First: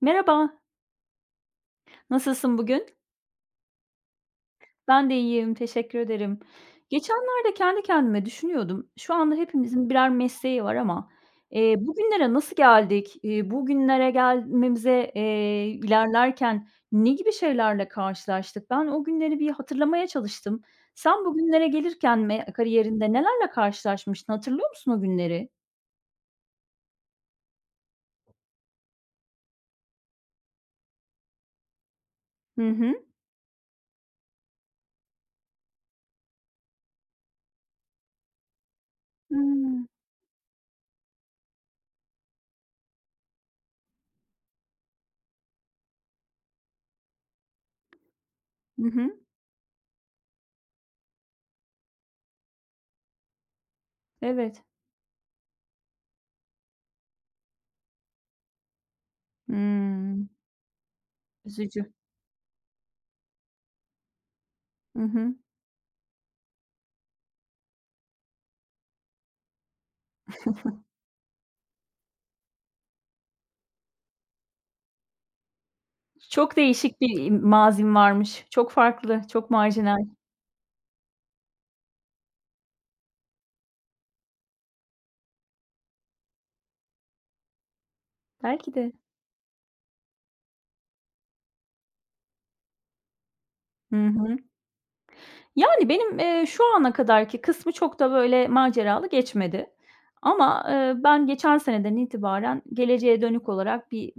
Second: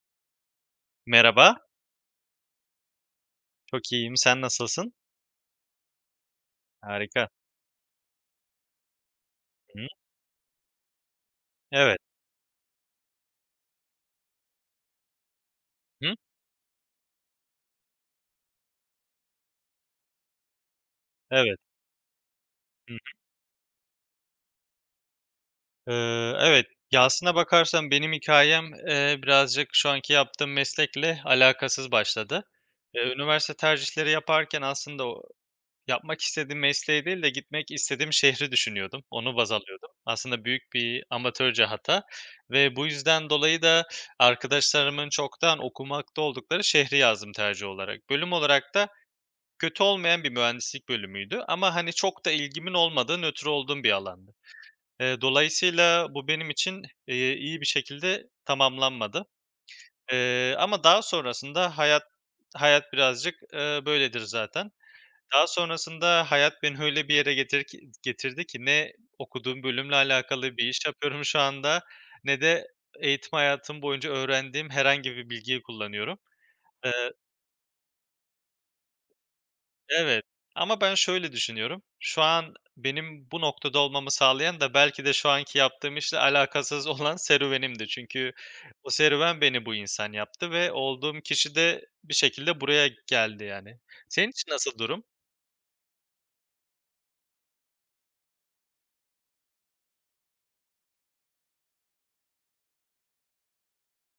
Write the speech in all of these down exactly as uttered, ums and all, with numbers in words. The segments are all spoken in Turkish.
Merhaba, Merhaba, nasılsın bugün? çok iyiyim. Sen nasılsın? Ben de iyiyim, teşekkür ederim. Harika. Geçenlerde kendi kendime düşünüyordum. Şu anda Hı. hepimizin birer mesleği var ama eee, Evet. bugünlere nasıl geldik? Eee, bugünlere gelmemize eee, Hı. ilerlerken ne gibi şeylerle karşılaştık? Ben o günleri bir hatırlamaya çalıştım. Sen Evet. bugünlere gelirken me- Hı. kariyerinde nelerle karşılaşmıştın? Hatırlıyor musun o günleri? Eee, evet, ya, aslına bakarsan benim hikâyem, eee, birazcık şu anki yaptığım meslekle alakasız başladı. Hı hı. Eee, üniversite tercihleri yaparken aslında o yapmak istediğim mesleği değil de gitmek istediğim şehri düşünüyordum. Onu baz Hıı. alıyordum. Aslında büyük bir amatörce hata ve bu yüzden dolayı da arkadaşlarımın çoktan okumakta oldukları şehri yazdım tercih olarak. Bölüm olarak Hı da hı. Kötü olmayan bir mühendislik bölümüydü ama, hani, çok da ilgimin olmadığı, nötr olduğum bir alandı. Evet. Eee, dolayısıyla bu benim için, eee, iyi bir şekilde tamamlanmadı. Hımm. Eee, ama daha sonrasında Üzücü. hayat hayat birazcık, eee, böyledir zaten. Hı hı. Daha sonrasında hayat beni öyle bir yere getir ki getirdi ki ne okuduğum bölümle alakalı bir iş yapıyorum şu anda ne de eğitim hayatım boyunca öğrendiğim herhangi bir bilgiyi kullanıyorum. Çok değişik bir, Eee iii, mazim varmış. Çok farklı, çok marjinal. Evet, ama ben şöyle düşünüyorum. Şu an benim bu noktada olmamı sağlayan da belki de şu anki yaptığım işle alakasız olan serüvenimdi. Çünkü Belki o de. serüven beni bu insan yaptı ve olduğum kişi de bir şekilde buraya geldi yani. Hı Senin hı. için nasıl durum? Yani, benim, eee, şu ana kadarki kısmı çok da böyle maceralı geçmedi ama, eee, ben geçen seneden itibaren geleceğe dönük olarak bir,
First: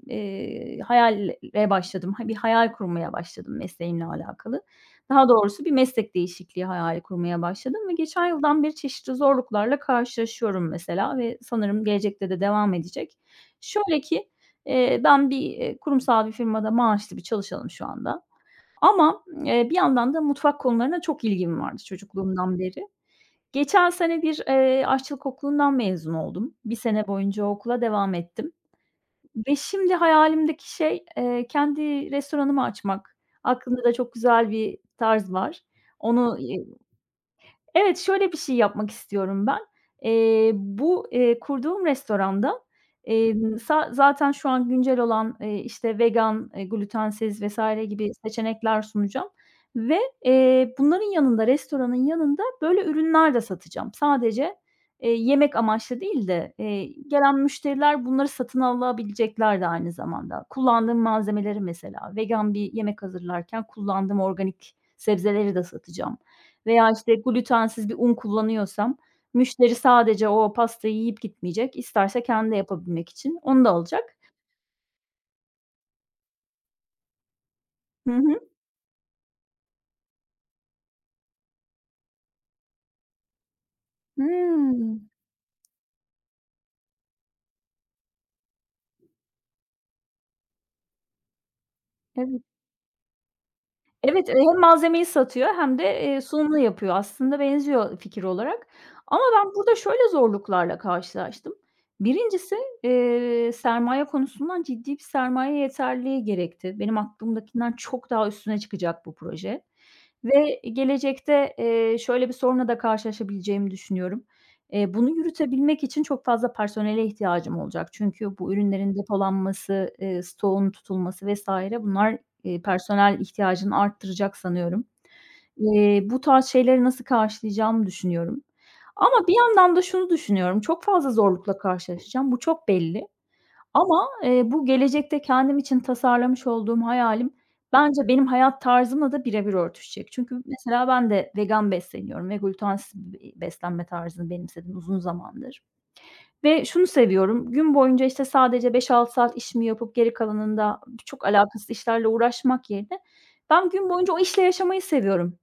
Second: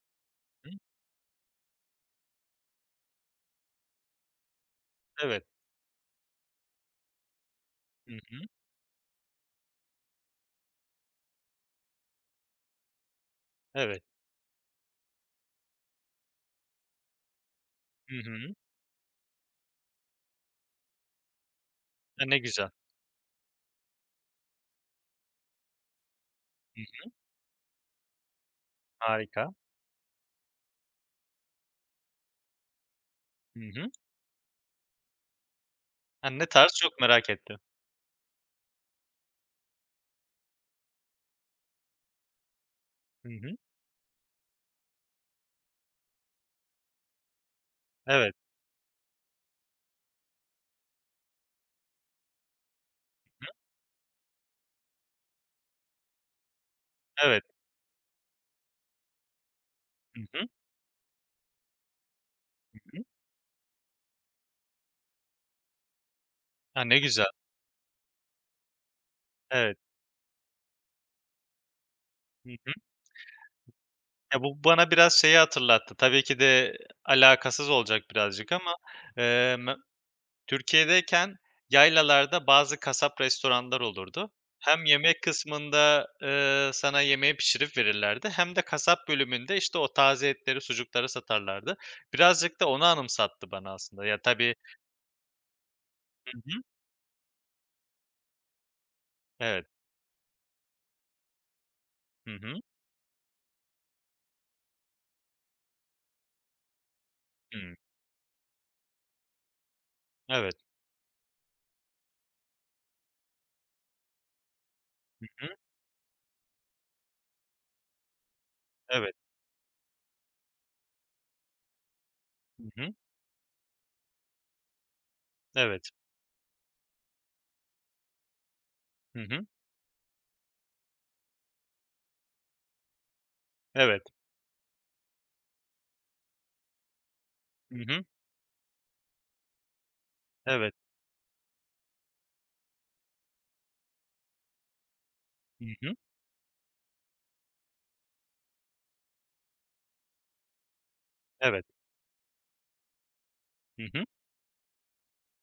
Hı, eee, hayale başladım. Ha, bir hayal kurmaya başladım mesleğimle alakalı. Daha evet. doğrusu bir meslek değişikliği hayali kurmaya başladım ve Hı geçen hı. yıldan beri çeşitli zorluklarla karşılaşıyorum mesela ve sanırım gelecekte de devam edecek. Şöyle Evet. ki, eee, ben bir, eee, kurumsal bir firmada maaşlı bir çalışanım şu Hı anda. hı. Ama, eee, bir yandan da mutfak konularına çok ilgim vardı A, ne çocukluğumdan güzel. beri. Geçen sene bir, eee, aşçılık okulundan mezun oldum. Bir Hı hı. sene boyunca o okula devam ettim Harika. ve şimdi hayalimdeki şey, eee, kendi restoranımı açmak. Hı Aklımda hı. da çok güzel bir tarz var. A, Onu. ne eee, tarz çok merak ettim. Evet, şöyle bir şey yapmak istiyorum ben. Eee, bu, eee, kurduğum restoranda, Hı hı. emm, sa zaten şu an güncel olan, eee, işte, vegan, eee, glütensiz vesaire gibi Evet, seçenekler sunacağım ve, eee, bunların yanında, restoranın yanında böyle ürünler de satacağım. Sadece, eee, yemek amaçlı değil de, eee, gelen evet. müşteriler bunları satın alabilecekler de aynı Hı zamanda. hı. Kullandığım malzemeleri mesela vegan bir yemek hazırlarken kullandığım organik sebzeleri de satacağım. A, Veya, ne işte, güzel. glutensiz bir un kullanıyorsam müşteri Evet. sadece o pastayı yiyip gitmeyecek, isterse kendi de Hı. yapabilmek için onu da alacak. Ya, bu bana biraz şeyi hatırlattı. Tabii ki de alakasız olacak Hı hı. birazcık ama, emm, Türkiye'deyken yaylalarda bazı kasap restoranlar olurdu. Hımm. Hem yemek kısmında, eee, sana yemeği pişirip verirlerdi hem de kasap bölümünde, işte, o taze etleri, sucukları satarlardı. Evet. Birazcık da onu anımsattı bana aslında. Ya, Evet, eee, tabii. hem malzemeyi satıyor hem de, eee, Hı sunumunu hı. yapıyor. Aslında benziyor fikir olarak ama ben Evet. burada şöyle zorluklarla karşılaştım. Hı hı. birincisi eee, sermaye konusundan ciddi bir sermaye yeterliliği gerekti. Benim aklımdakinden Hımm. çok daha üstüne çıkacak bu proje Evet. ve gelecekte, eee, şöyle bir sorunla da karşılaşabileceğimi düşünüyorum. Eee, bunu Hı hı. yürütebilmek için çok fazla personele ihtiyacım olacak. Çünkü bu ürünlerin Evet. depolanması, eee, stoğunun tutulması vesaire bunlar Eee, Hı hı. personel ihtiyacını arttıracak sanıyorum. Evet. Eee, bu tarz şeyleri nasıl karşılayacağımı düşünüyorum. Hı Ama bir hı. yandan da şunu düşünüyorum, çok fazla zorlukla karşılaşacağım, bu çok belli. Evet. Ama, eee, bu gelecekte kendim için tasarlamış olduğum hayalim Hı bence hı. benim hayat tarzımla da birebir örtüşecek. Çünkü Evet. mesela ben de vegan besleniyorum ve glutensiz bir beslenme tarzını benimsedim uzun zamandır. Hı hı. Ve şunu seviyorum, gün boyunca, işte, sadece beş altı saat işimi yapıp geri kalanında çok Evet. alakasız işlerle uğraşmak yerine ben Hı gün hı. boyunca o işle yaşamayı seviyorum.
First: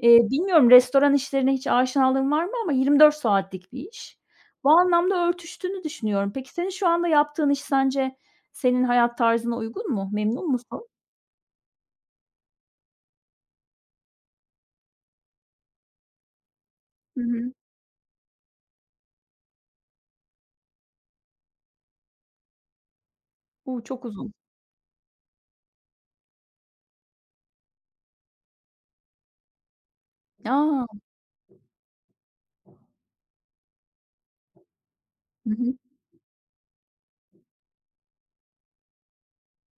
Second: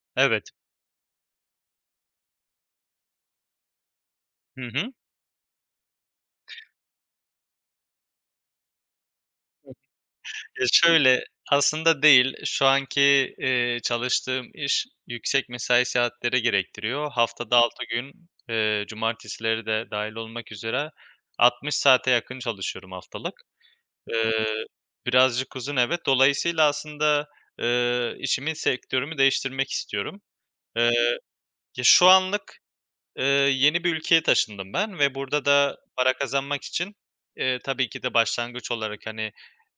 Eee, Evet. Bilmiyorum restoran işlerine hiç aşinalığın var mı ama yirmi dört saatlik bir iş. Hı Bu hı. anlamda örtüştüğünü düşünüyorum. Peki senin şu anda yaptığın iş sence senin hayat tarzına uygun mu? Memnun Ya, musun? şöyle, aslında değil. Şu anki, eee, çalıştığım iş yüksek mesai saatleri gerektiriyor. Hı hı. Haftada altı gün, eee, cumartesileri de dahil olmak üzere altmış saate yakın çalışıyorum haftalık. U, çok uzun. Eee, birazcık uzun evet. Dolayısıyla aslında, eee, işimin sektörümü değiştirmek istiyorum. A! Eee, ya, şu anlık, eee, yeni bir ülkeye taşındım ben ve burada Hı hı. da para kazanmak için, eee, tabii ki de başlangıç olarak, hani,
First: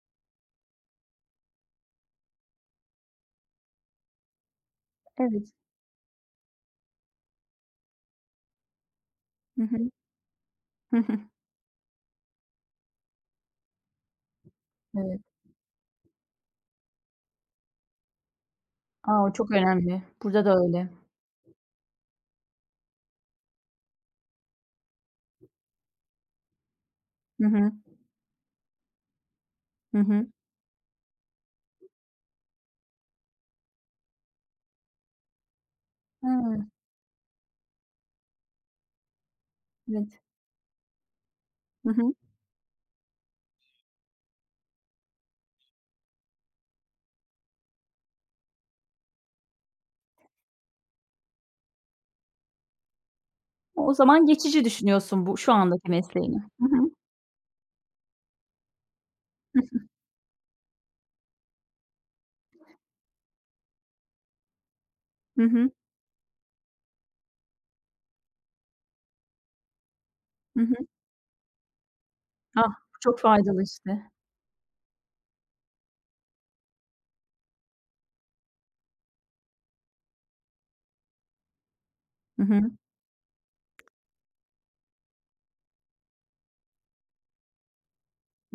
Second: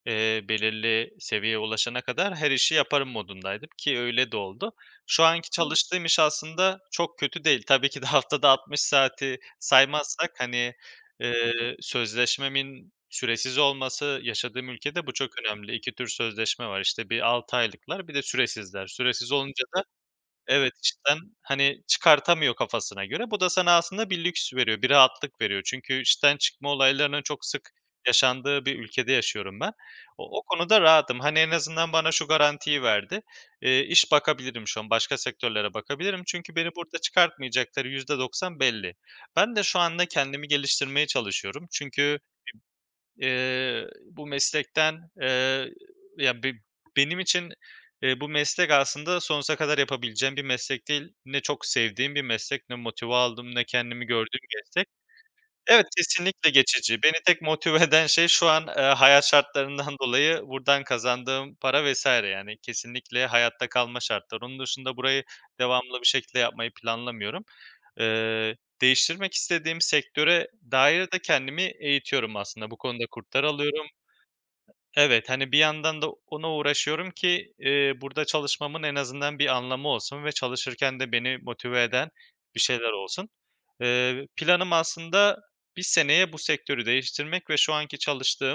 Eee, belirli seviyeye ulaşana kadar her işi yaparım modundaydım ki öyle de oldu. Şu anki, hı, Evet. çalıştığım iş aslında çok kötü değil. Tabii ki de haftada altmış saati Hı hı. saymazsak, hani, Hı hı. eee, sözleşmemin süresiz olması yaşadığım ülkede bu Evet. çok önemli. İki tür sözleşme var. İşte, bir altı aylıklar bir de süresizler. A, Süresiz o çok olunca da, önemli. Burada da evet, öyle. işten, hani, çıkartamıyor kafasına göre. Bu da sana aslında bir lüks veriyor, bir rahatlık veriyor. Çünkü işten çıkma olaylarının çok Hı sık hı. yaşandığı bir ülkede yaşıyorum ben. Hı hı. O o konuda rahatım. Hani, en azından bana şu garantiyi verdi. Eee, iş bakabilirim şu an, başka sektörlere bakabilirim. Ha, Çünkü beni burada çıkartmayacakları yüzde doksan belli. Ben de şu anda evet. kendimi geliştirmeye çalışıyorum. Hı hı. Çünkü Eee, bu meslekten, eee, ya, be benim için, eee, bu meslek aslında sonsuza kadar yapabileceğim bir meslek değil. Ne çok sevdiğim bir meslek, ne motive aldım, ne O kendimi zaman gördüğüm bir geçici meslek. düşünüyorsun bu şu Evet, andaki mesleğini. kesinlikle Hı hı. geçici. Beni tek motive eden şey şu an, eee, hayat Hı hı. şartlarından dolayı buradan kazandığım para vesaire. Yani kesinlikle hayatta kalma şartları. Onun dışında burayı Hı hı. devamlı bir şekilde yapmayı planlamıyorum. Eee, değiştirmek istediğim sektöre Hı hı. dair de kendimi eğitiyorum Ah, aslında. Bu bu konuda çok kurtlar faydalı alıyorum. işte. Evet, hani, bir yandan da ona uğraşıyorum ki, eee, burada çalışmamın en azından bir anlamı olsun ve çalışırken de beni motive eden Hı hı. bir şeyler olsun. Eee, planım aslında bir seneye bu sektörü değiştirmek ve şu anki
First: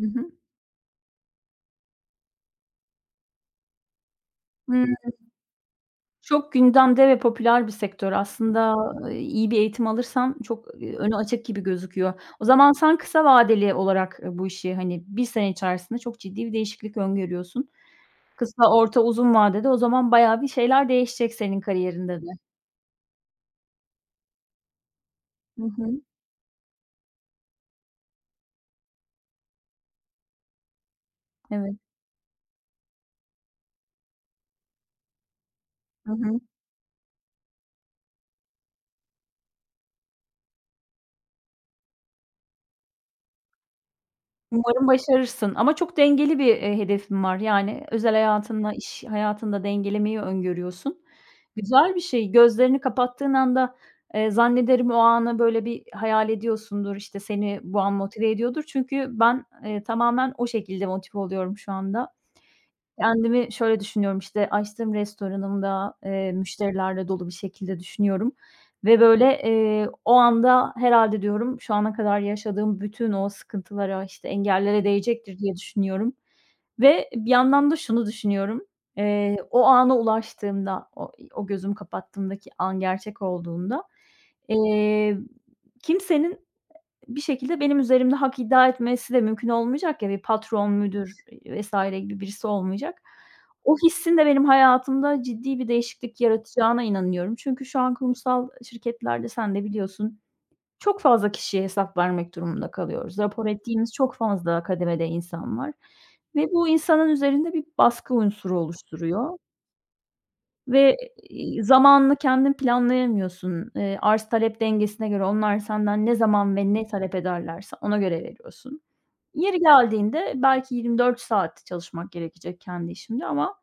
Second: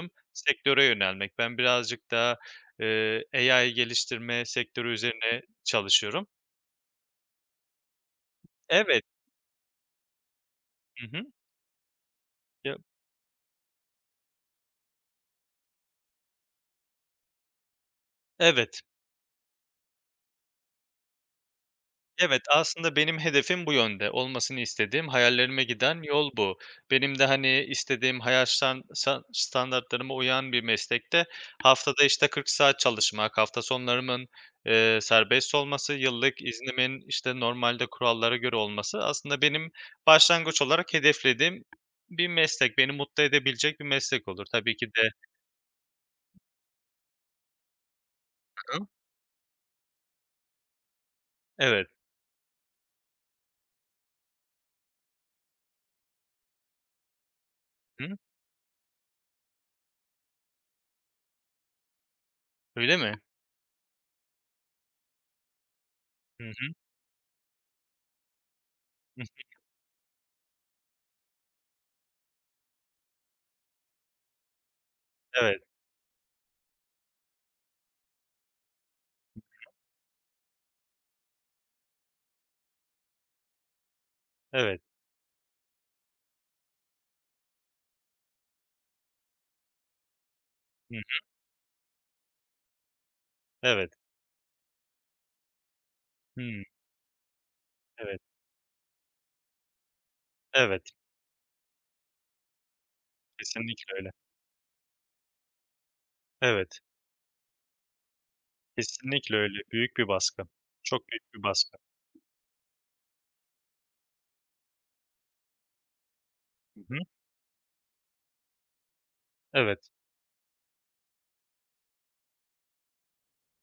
Hı hı. sektöre yönelmek. Ben birazcık daha, eee, A I geliştirme Hıı, sektörü üzerine çalışıyorum. çok gündemde ve popüler bir sektör. Aslında, Evet. eee, iyi bir eğitim alırsan çok, eee, Hı önü hı. açık gibi gözüküyor. O zaman Ya. sen kısa vadeli olarak, eee, bu işi, hani, bir sene içerisinde çok ciddi bir değişiklik öngörüyorsun. Kısa, Evet. orta, uzun vadede o zaman bayağı bir şeyler değişecek senin kariyerinde de. Evet, aslında benim hedefim bu yönde. Olmasını istediğim, Hı hayallerime hı. giden yol bu. Benim de, hani, istediğim hayat ştan san standartlarıma uyan bir meslekte Evet. haftada, işte, kırk saat çalışmak, hafta sonlarımın, eee, serbest olması, Hı yıllık hı. iznimin, işte, normalde kurallara göre olması aslında benim başlangıç olarak hedeflediğim bir meslek. Beni mutlu edebilecek bir meslek olur. Tabii Umarım ki de. başarırsın ama çok dengeli bir, eee, hedefin var. Yani özel hayatınla Hı. iş hayatını da dengelemeyi öngörüyorsun. Evet. Güzel bir şey. Gözlerini kapattığın anda, eee, zannederim o anı böyle bir hayal ediyorsundur. İşte, seni bu an Hı. motive ediyordur. Çünkü ben, eee, tamamen o şekilde motive oluyorum şu anda. Öyle mi? Kendimi şöyle düşünüyorum, işte, açtığım restoranımda, eee, Hı hı. müşterilerle dolu bir şekilde düşünüyorum ve böyle, Hıh. eee, o anda herhâlde diyorum, şu ana kadar yaşadığım bütün o sıkıntılara, işte, engellere değecektir diye Evet, düşünüyorum ve bir yandan da şunu düşünüyorum, eee, o ana ulaştığımda, o o gözümü kapattığımdaki an gerçek olduğunda, evet. eee, kimsenin bir şekilde benim üzerimde hak iddia etmesi de mümkün olmayacak ya, bir patron, Hı. müdür, eee, vesaire gibi birisi olmayacak. O Evet. hissin de benim hayatımda ciddi bir değişiklik Hımm. yaratacağına inanıyorum. Çünkü şu an Evet, kurumsal şirketlerde sen de biliyorsun, evet. çok fazla kişiye hesap vermek durumunda kalıyoruz. Rapor ettiğimiz Kesinlikle öyle. çok fazla kademede insan var ve bu Evet, insanın üzerinde bir baskı unsuru kesinlikle oluşturuyor öyle. Büyük bir baskı. ve, Çok büyük bir iii, baskı. zamanını kendin planlayamıyorsun. Eee, arz talep dengesine göre onlar senden ne zaman ve Hı ne hı. talep ederlerse ona göre veriyorsun. Yeri Evet. geldiğinde belki yirmi dört saat çalışmak gerekecek kendi işimde ama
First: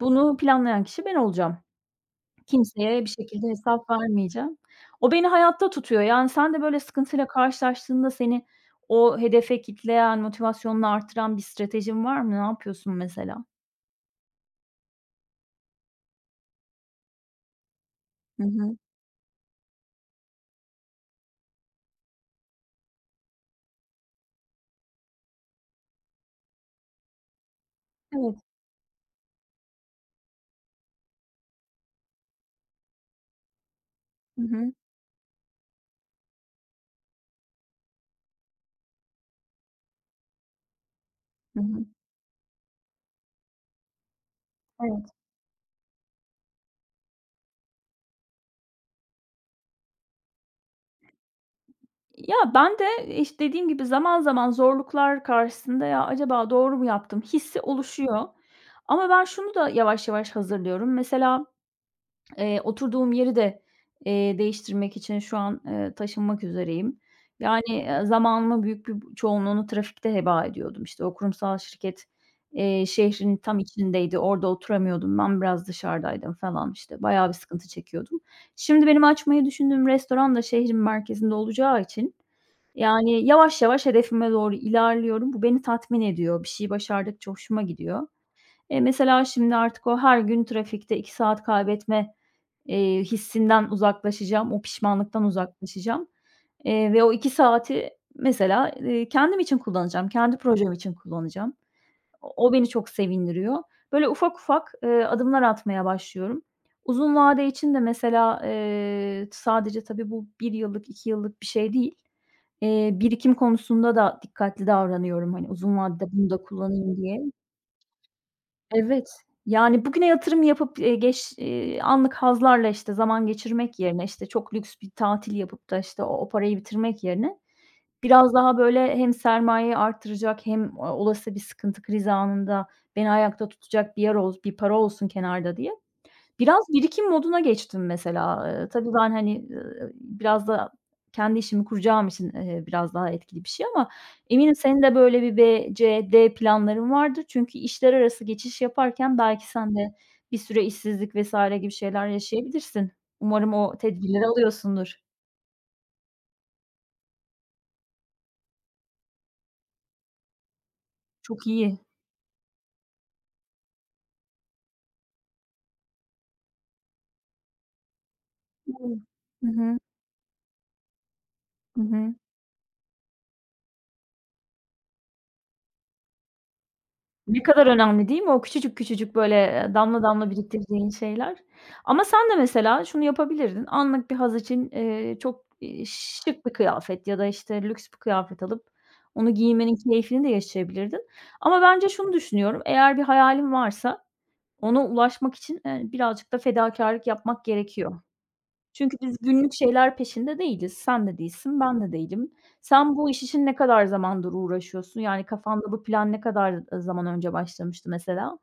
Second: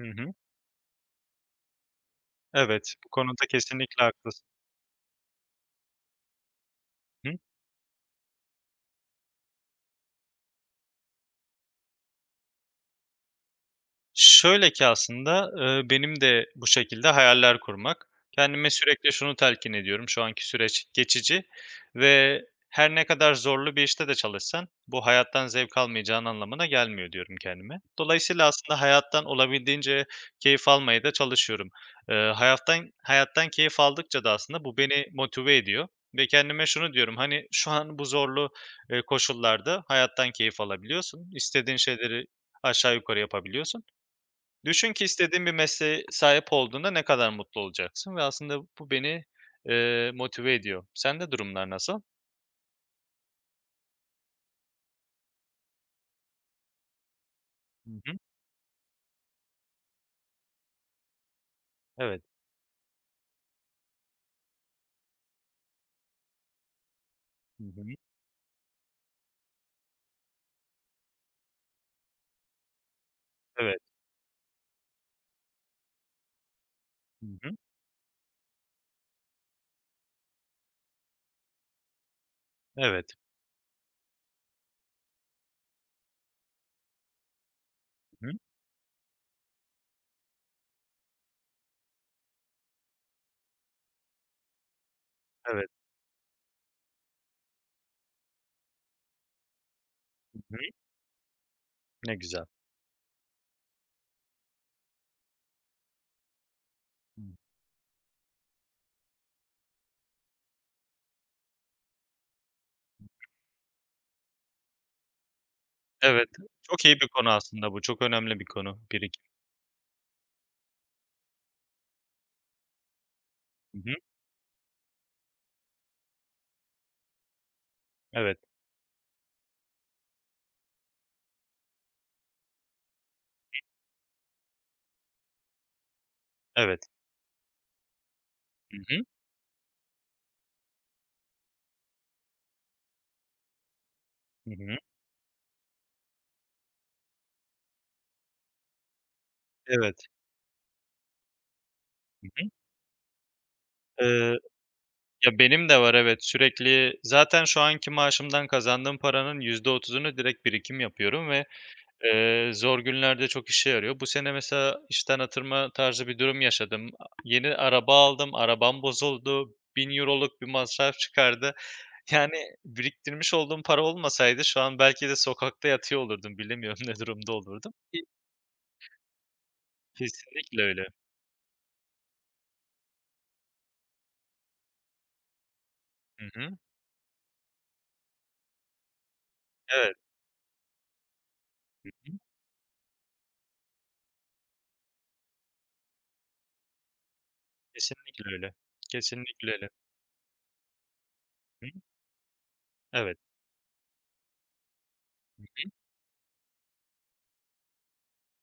Hı hı. bunu planlayan kişi ben olacağım. Evet, Kimseye bu bir konuda şekilde hesap kesinlikle haklısın. vermeyeceğim. O beni hayatta tutuyor. Yani sen de böyle sıkıntıyla Hı. karşılaştığında seni o hedefe kitleyen, motivasyonunu artıran bir stratejin var mı? Ne yapıyorsun mesela? Şöyle ki aslında, eee, benim de bu şekilde hayaller kurmak. Hı Kendime hı. sürekli şunu telkin ediyorum, şu anki süreç geçici ve her ne kadar zorlu bir işte de çalışsan bu hayattan zevk almayacağın anlamına gelmiyor diyorum kendime. Evet. Dolayısıyla aslında hayattan olabildiğince keyif almaya da çalışıyorum. Eee, hayattan hayattan keyif aldıkça da Hı aslında hı. bu beni motive ediyor ve kendime şunu diyorum, hani, şu an bu zorlu, eee, koşullarda hayattan keyif alabiliyorsun, Hı istediğin hı. şeyleri aşağı yukarı yapabiliyorsun. Düşün ki Evet. istediğin bir mesleğe sahip olduğunda ne kadar mutlu olacaksın ve aslında bu beni, eee, motive ediyor. Sende durumlar nasıl? Ya, ben de, işte, dediğim gibi zaman zaman zorluklar karşısında "Ya, acaba doğru mu yaptım?" hissi Hı hı. oluşuyor. Ama ben şunu da yavaş yavaş hazırlıyorum. Mesela, Evet. eee, oturduğum yeri de, eee, değiştirmek için şu an, eee, taşınmak üzereyim. Yani, Hı hı. eee, zamanımın büyük bir çoğunluğunu trafikte heba ediyordum. İşte, o kurumsal şirket, eee, şehrin tam Evet. içindeydi. Orada oturamıyordum. Ben biraz dışarıdaydım falan, işte, Hı bayağı bir hı. sıkıntı çekiyordum. Şimdi benim açmayı düşündüğüm restoran da şehrin merkezinde olacağı için, Evet. yani, yavaş yavaş hedefime doğru ilerliyorum. Bu beni tatmin ediyor. Bir şeyi başardıkça hoşuma gidiyor. Hı hı. Eee, mesela şimdi artık o her gün trafikte iki saat kaybetme, eee, hissinden uzaklaşacağım. O pişmanlıktan Evet. uzaklaşacağım, eee, ve o iki saati mesela, eee, kendim için kullanacağım. Kendi Hı hı. projem için kullanacağım. Ne O güzel. o beni çok sevindiriyor. Böyle ufak ufak, eee, adımlar atmaya başlıyorum. Uzun Hı. vade için de mesela, eee, sadece tabii bu bir yıllık, iki yıllık bir şey değil. Eee, birikim konusunda da dikkatli davranıyorum, hani, uzun vadede Evet. bunu da Çok iyi kullanayım bir diye. konu aslında bu. Çok önemli bir konu, Evet, birikim. yani, bugüne yatırım yapıp, eee, geç eee, anlık hazlarla, işte, zaman geçirmek Hı hı. yerine, işte, çok lüks bir tatil yapıp da, işte, o o parayı bitirmek yerine biraz Evet. daha, böyle, hem sermayeyi arttıracak hem o olası bir sıkıntı, kriz anında beni ayakta tutacak bir yer ols bir para olsun kenarda diye biraz Evet. birikim moduna geçtim mesela. Eee, Hı Tabii hı. ben, hani, ııı, biraz da kendi işimi kuracağım için, eee, biraz daha etkili bir şey ama Hı eminim hı. senin de böyle bir be ce de planların vardır. Çünkü işler arası geçiş yaparken belki sen de Evet. bir süre işsizlik vesaire gibi şeyler yaşayabilirsin. Umarım o tedbirleri Eee, alıyorsundur. ya, benim de var, evet. Sürekli zaten şu anki maaşımdan kazandığım paranın yüzde otuzunu direkt birikim yapıyorum ve Çok iyi. Eee, zor günlerde çok işe yarıyor. Bu sene mesela işten atırma tarzı bir durum yaşadım. A, yeni araba aldım, Hı arabam hı. bozuldu, bin Euroluk bir masraf çıkardı. Hı hı. hı. Yani biriktirmiş olduğum para olmasaydı şu an belki de sokakta yatıyor olurdum, bilemiyorum ne durumda Ne kadar olurdum. Ki önemli değil mi o küçücük küçücük, böyle, eee, damla damla kesinlikle öyle. biriktirdiğin şeyler? Ama sen de mesela şunu yapabilirdin, anlık bir haz için, eee, çok, eee, Hı şık hı. bir kıyafet ya da, işte, lüks bir kıyafet alıp onu giymenin Evet. keyfini de yaşayabilirdin. Ama bence Hı. şunu düşünüyorum, eğer bir hayalin varsa ona ulaşmak için, eee, birazcık da fedakârlık yapmak gerekiyor. Kesinlikle öyle. Çünkü biz günlük Kesinlikle öyle. şeyler peşinde değiliz. Sen de değilsin, Hı. ben de değilim. Sen bu Evet. iş için ne kadar zamandır uğraşıyorsun? Yani kafanda bu plan ne kadar zaman önce başlamıştı mesela?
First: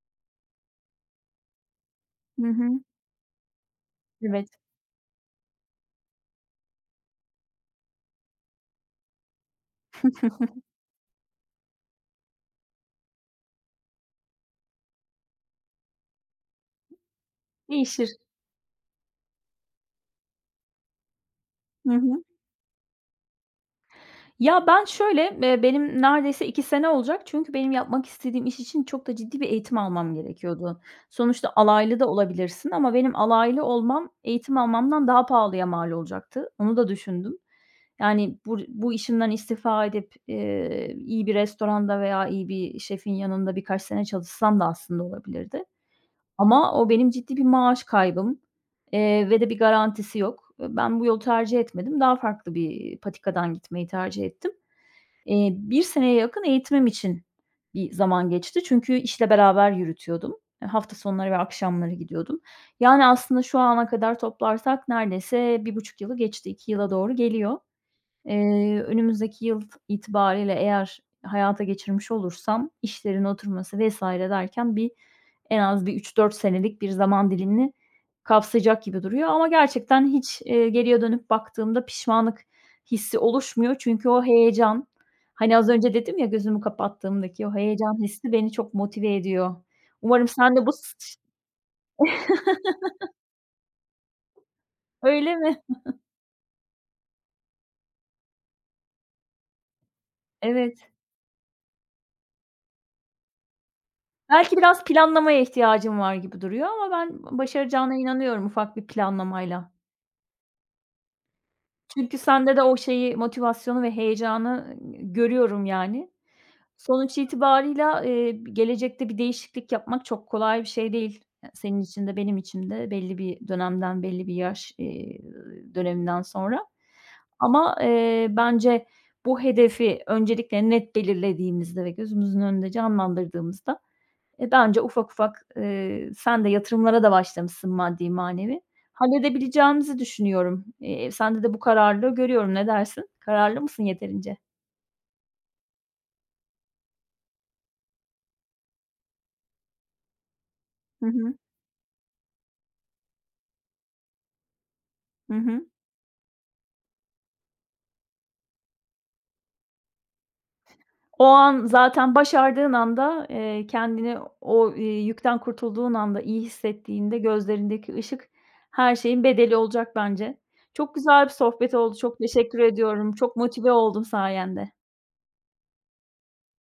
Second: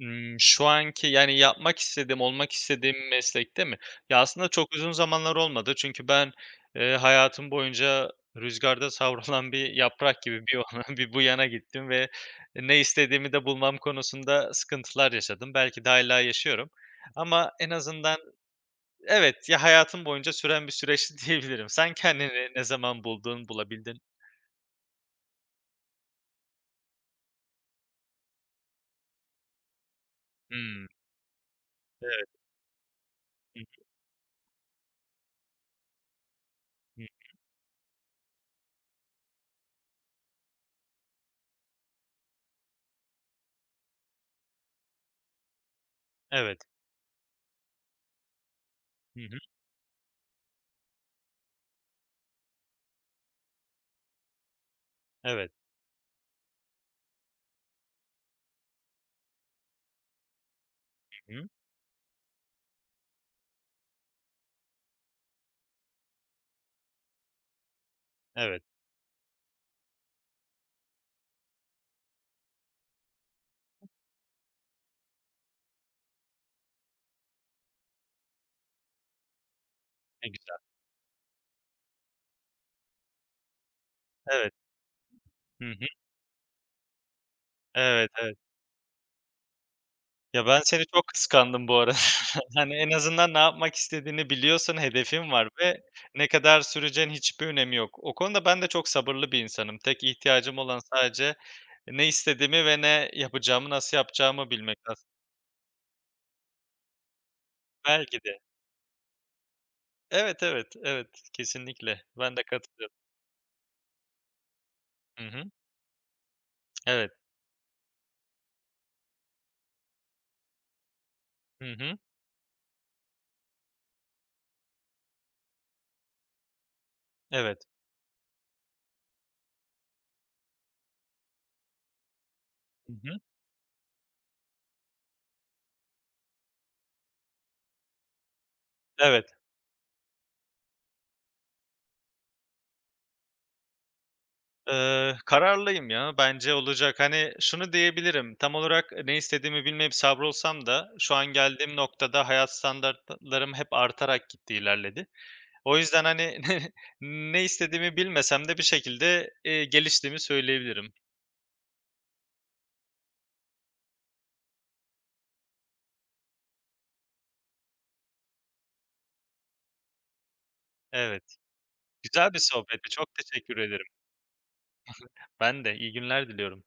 Imm, şu anki, yani, yapmak istediğim, Hı olmak hı. istediğim meslekte mi? Ya, Evet, aslında çok uzun zamanlar olmadı. Çünkü ben, eee, hayatım boyunca rüzgarda savrulan bir yaprak gibi bir ona bir bu yana gittim ve ne istediğimi de bulmam konusunda sıkıntılar yaşadım. Belki de hâlâ yaşıyorum ama en değişir. azından evet, ya, hayatım boyunca süren bir süreçti diyebilirim. Hı Sen hı. kendini ne zaman buldun, bulabildin? Ya, ben şöyle, eee, benim neredeyse iki sene olacak çünkü benim yapmak istediğim iş için çok da ciddi bir eğitim almam gerekiyordu. Hımm. Sonuçta alaylı da Evet. olabilirsin ama benim Hı alaylı olmam eğitim almamdan daha pahalıya mal olacaktı. Onu da hı. düşündüm. Yani, bur bu işimden istifa edip, eee, iyi bir restoranda veya iyi bir şefin yanında birkaç sene çalışsam da aslında olabilirdi. Evet. Ama o benim ciddi bir maaş kaybım, Hı eee, hı. ve de bir garantisi yok. ben bu yolu tercih etmedim. Daha farklı bir patikadan gitmeyi tercih ettim. Eee, Evet. bir seneye yakın eğitimim için bir zaman geçti. Çünkü işle beraber yürütüyordum. Eee, hafta sonları Hı ve hı. akşamları gidiyordum. Yani, aslında şu ana kadar toplarsak neredeyse bir buçuk yılı geçti, iki yıla doğru geliyor. Evet. Eee, önümüzdeki yıl itibariyle eğer hayata geçirmiş olursam işlerin oturması vesaire derken bir en az bir üç dört senelik bir zaman dilimini kapsayacak gibi duruyor ama gerçekten Ne hiç, güzel. eee, geriye dönüp baktığımda pişmanlık hissi oluşmuyor. Çünkü o Evet. heyecan, hani, Hı az hı. önce dedim ya gözümü kapattığımdaki o heyecan Evet, hissi evet. beni çok motive ediyor. Umarım Ya, sen ben de bu s seni çok ş kıskandım bu arada. Hani, en azından ne yapmak istediğini biliyorsun, hedefin Öyle var mi? ve ne kadar süreceğinin hiçbir önemi yok. O konuda ben de çok sabırlı bir insanım. Tek ihtiyacım olan Evet. sadece ne istediğimi ve ne yapacağımı, nasıl yapacağımı Belki bilmek biraz aslında. planlamaya ihtiyacım var gibi duruyor ama ben başaracağına Belki de. inanıyorum ufak bir planlamayla. Evet, evet, evet. Kesinlikle. Çünkü Ben de sende de o katılıyorum. şeyi, motivasyonu ve heyecanı Hı hı. görüyorum yani. Evet. Sonuç itibarıyla, eee, gelecekte bir değişiklik yapmak çok kolay bir şey değil. Ya, Hı senin hı. için de benim için de belli bir dönemden, belli bir yaş, eee, döneminden sonra. Evet. Ama, eee, bence bu hedefi öncelikle net belirlediğimizde ve gözümüzün önünde Hı hı. canlandırdığımızda Eee, daha önce ufak ufak, eee, sen de yatırımlara da başlamışsın maddi manevi. Evet. Halledebileceğimizi düşünüyorum. Eee, sende de bu kararlılığı görüyorum. Ne dersin? Kararlı mısın yeterince? Eee, kararlıyım ya. Bence olacak. Hani, şunu diyebilirim, tam olarak ne istediğimi bilmeyip savrulsam da Hı şu an hı. geldiğim noktada hayat standartlarım hep artarak gitti, ilerledi. Hı hı. O yüzden, hani, ne ne istediğimi bilmesem de bir şekilde, eee, geliştiğimi söyleyebilirim. O an zaten başardığın anda, eee, kendini o, eee, yükten kurtulduğun anda, iyi hissettiğinde gözlerindeki ışık her şeyin bedeli olacak bence. Çok güzel bir Evet. sohbet oldu. Çok Güzel bir teşekkür sohbetti. Çok ediyorum. Çok teşekkür motive ederim. oldum sayende. Ben de. İyi günler diliyorum.